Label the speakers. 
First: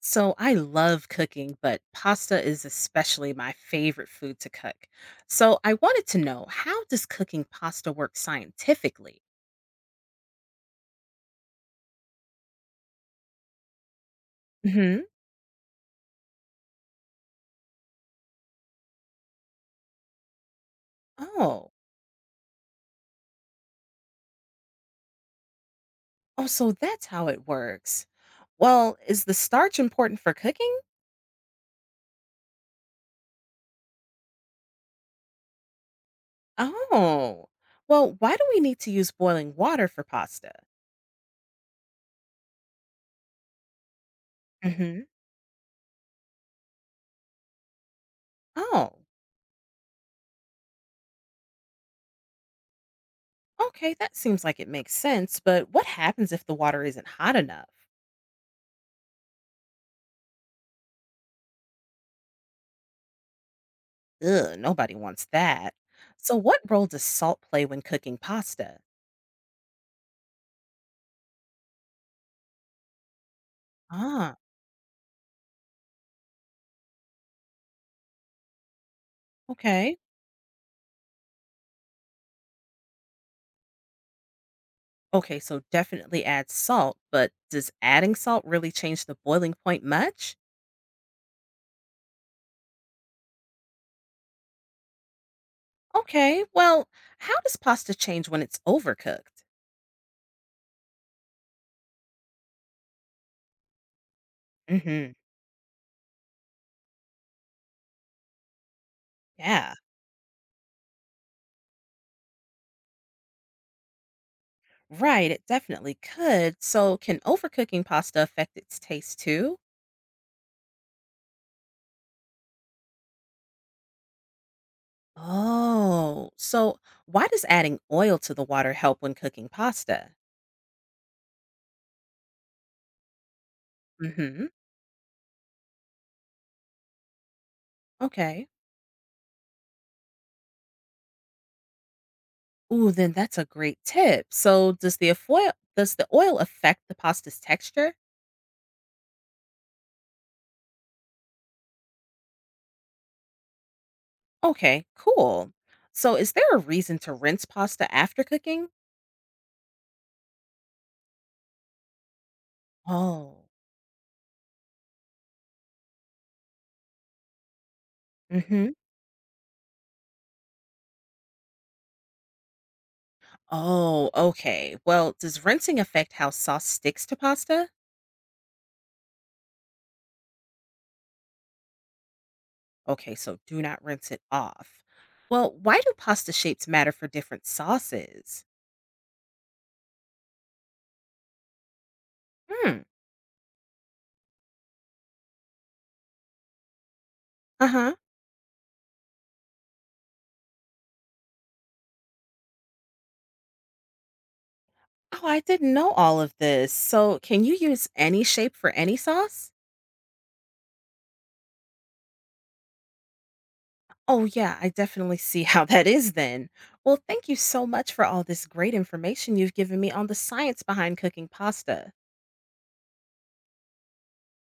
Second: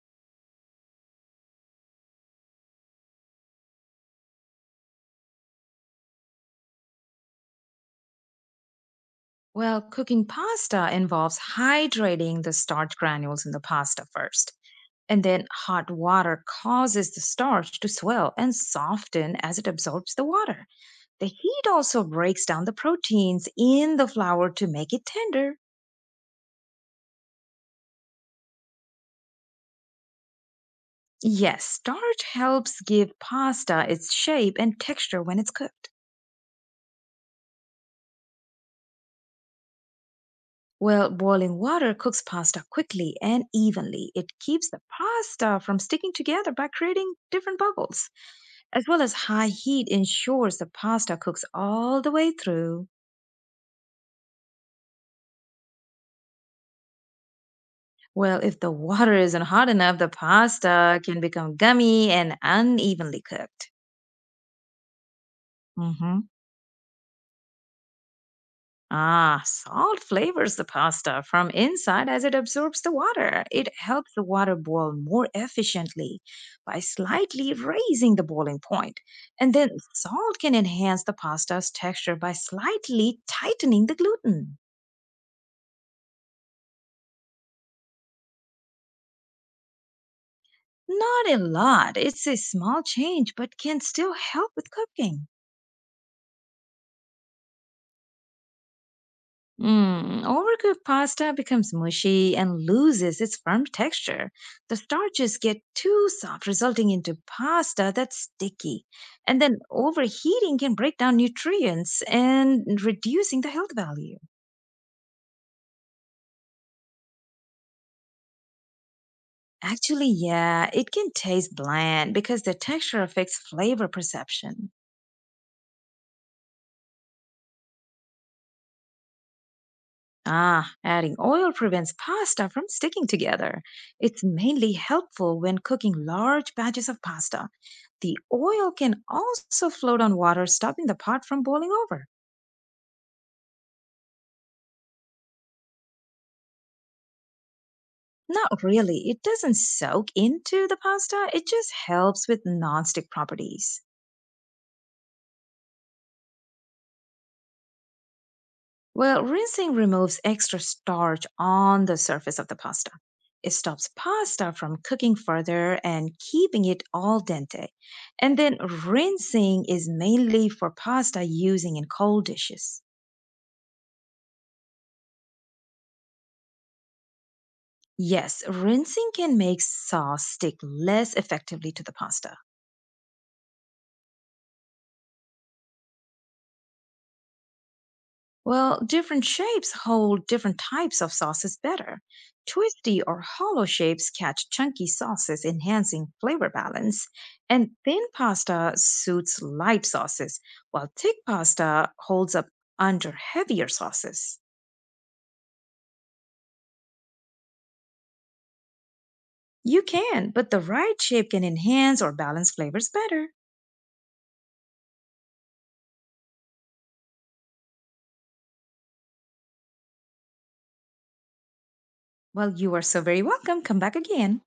Speaker 1: So I love cooking, but pasta is especially my favorite food to cook. So I wanted to know, how does cooking pasta work scientifically?
Speaker 2: Well, cooking pasta involves hydrating the starch granules in the pasta first,
Speaker 1: Hmm.
Speaker 2: and then hot water causes the starch to swell and soften as it absorbs the water. The heat
Speaker 1: Oh,
Speaker 2: also breaks down the proteins in the flour to make it tender.
Speaker 1: oh, so that's how it works. Well, is the starch important for cooking?
Speaker 2: Yes, starch helps give pasta its shape and texture when it's cooked.
Speaker 1: Oh, well, why do we need to use boiling water for pasta?
Speaker 2: Well, boiling water cooks pasta quickly and evenly. It keeps the
Speaker 1: Hmm.
Speaker 2: pasta from sticking together by creating different bubbles, as
Speaker 1: Oh,
Speaker 2: well as high heat ensures the pasta cooks all the way through.
Speaker 1: okay, that seems like it makes sense, but what happens if the water isn't hot enough?
Speaker 2: Well, if the water isn't hot enough, the pasta can become gummy and unevenly cooked.
Speaker 1: Ugh, nobody wants that.
Speaker 2: Hmm.
Speaker 1: So what role does salt play when cooking pasta?
Speaker 2: Ah, salt flavors the pasta from inside as it absorbs the water. It helps the
Speaker 1: Ah,
Speaker 2: water boil more efficiently by slightly raising the boiling point. And then
Speaker 1: okay.
Speaker 2: salt can enhance the pasta's texture by slightly tightening the gluten.
Speaker 1: Okay, so definitely add salt, but does adding salt really change the boiling point much?
Speaker 2: Not a lot, it's a small change, but can still help with cooking.
Speaker 1: Okay, well, how does pasta change when it's overcooked?
Speaker 2: Mm, overcooked pasta becomes mushy and loses its firm texture. The
Speaker 1: Mm-hmm.
Speaker 2: starches get too soft, resulting into pasta that's sticky. And then
Speaker 1: Yeah,
Speaker 2: overheating can break down nutrients and reducing the health value.
Speaker 1: right, it definitely could. So can overcooking pasta affect its taste too?
Speaker 2: Actually, yeah, it can taste bland because the texture affects flavor perception.
Speaker 1: Oh, so why does adding oil to the water help when cooking pasta?
Speaker 2: Ah, adding oil prevents pasta from sticking together. It's
Speaker 1: Mm-hmm.
Speaker 2: mainly helpful when cooking large batches of pasta. The
Speaker 1: Okay.
Speaker 2: oil can also float on water, stopping the pot from boiling over.
Speaker 1: Ooh, then that's a great tip. So does the oil affect the pasta's texture?
Speaker 2: Not really, it doesn't soak into the pasta, it just helps with nonstick properties.
Speaker 1: Okay, cool. So is there a reason to rinse pasta after cooking?
Speaker 2: Well, rinsing removes extra starch on the surface of the pasta.
Speaker 1: Oh.
Speaker 2: It stops pasta from cooking further and keeping it al dente. And
Speaker 1: Mm
Speaker 2: then
Speaker 1: hmm.
Speaker 2: rinsing is mainly for pasta using in cold dishes.
Speaker 1: Oh, okay. Well, does rinsing affect how sauce sticks to pasta?
Speaker 2: Yes, rinsing can make sauce stick less effectively to the pasta.
Speaker 1: Okay, so do not rinse it off. Well, why do pasta shapes matter for different sauces?
Speaker 2: Well, different shapes hold different types of sauces better.
Speaker 1: Hmm.
Speaker 2: Twisty or hollow shapes catch chunky sauces, enhancing flavor balance, and
Speaker 1: Uh-huh.
Speaker 2: thin pasta suits light sauces, while thick pasta holds up under heavier sauces.
Speaker 1: Oh, I didn't know all of this. So can you use any shape for any sauce?
Speaker 2: You can, but the right shape can enhance or balance flavors better.
Speaker 1: Oh, yeah, I definitely see how that is then. Well, thank you so much for all this great information you've given me on the science behind cooking pasta.
Speaker 2: Well, you are so very welcome. Come back again.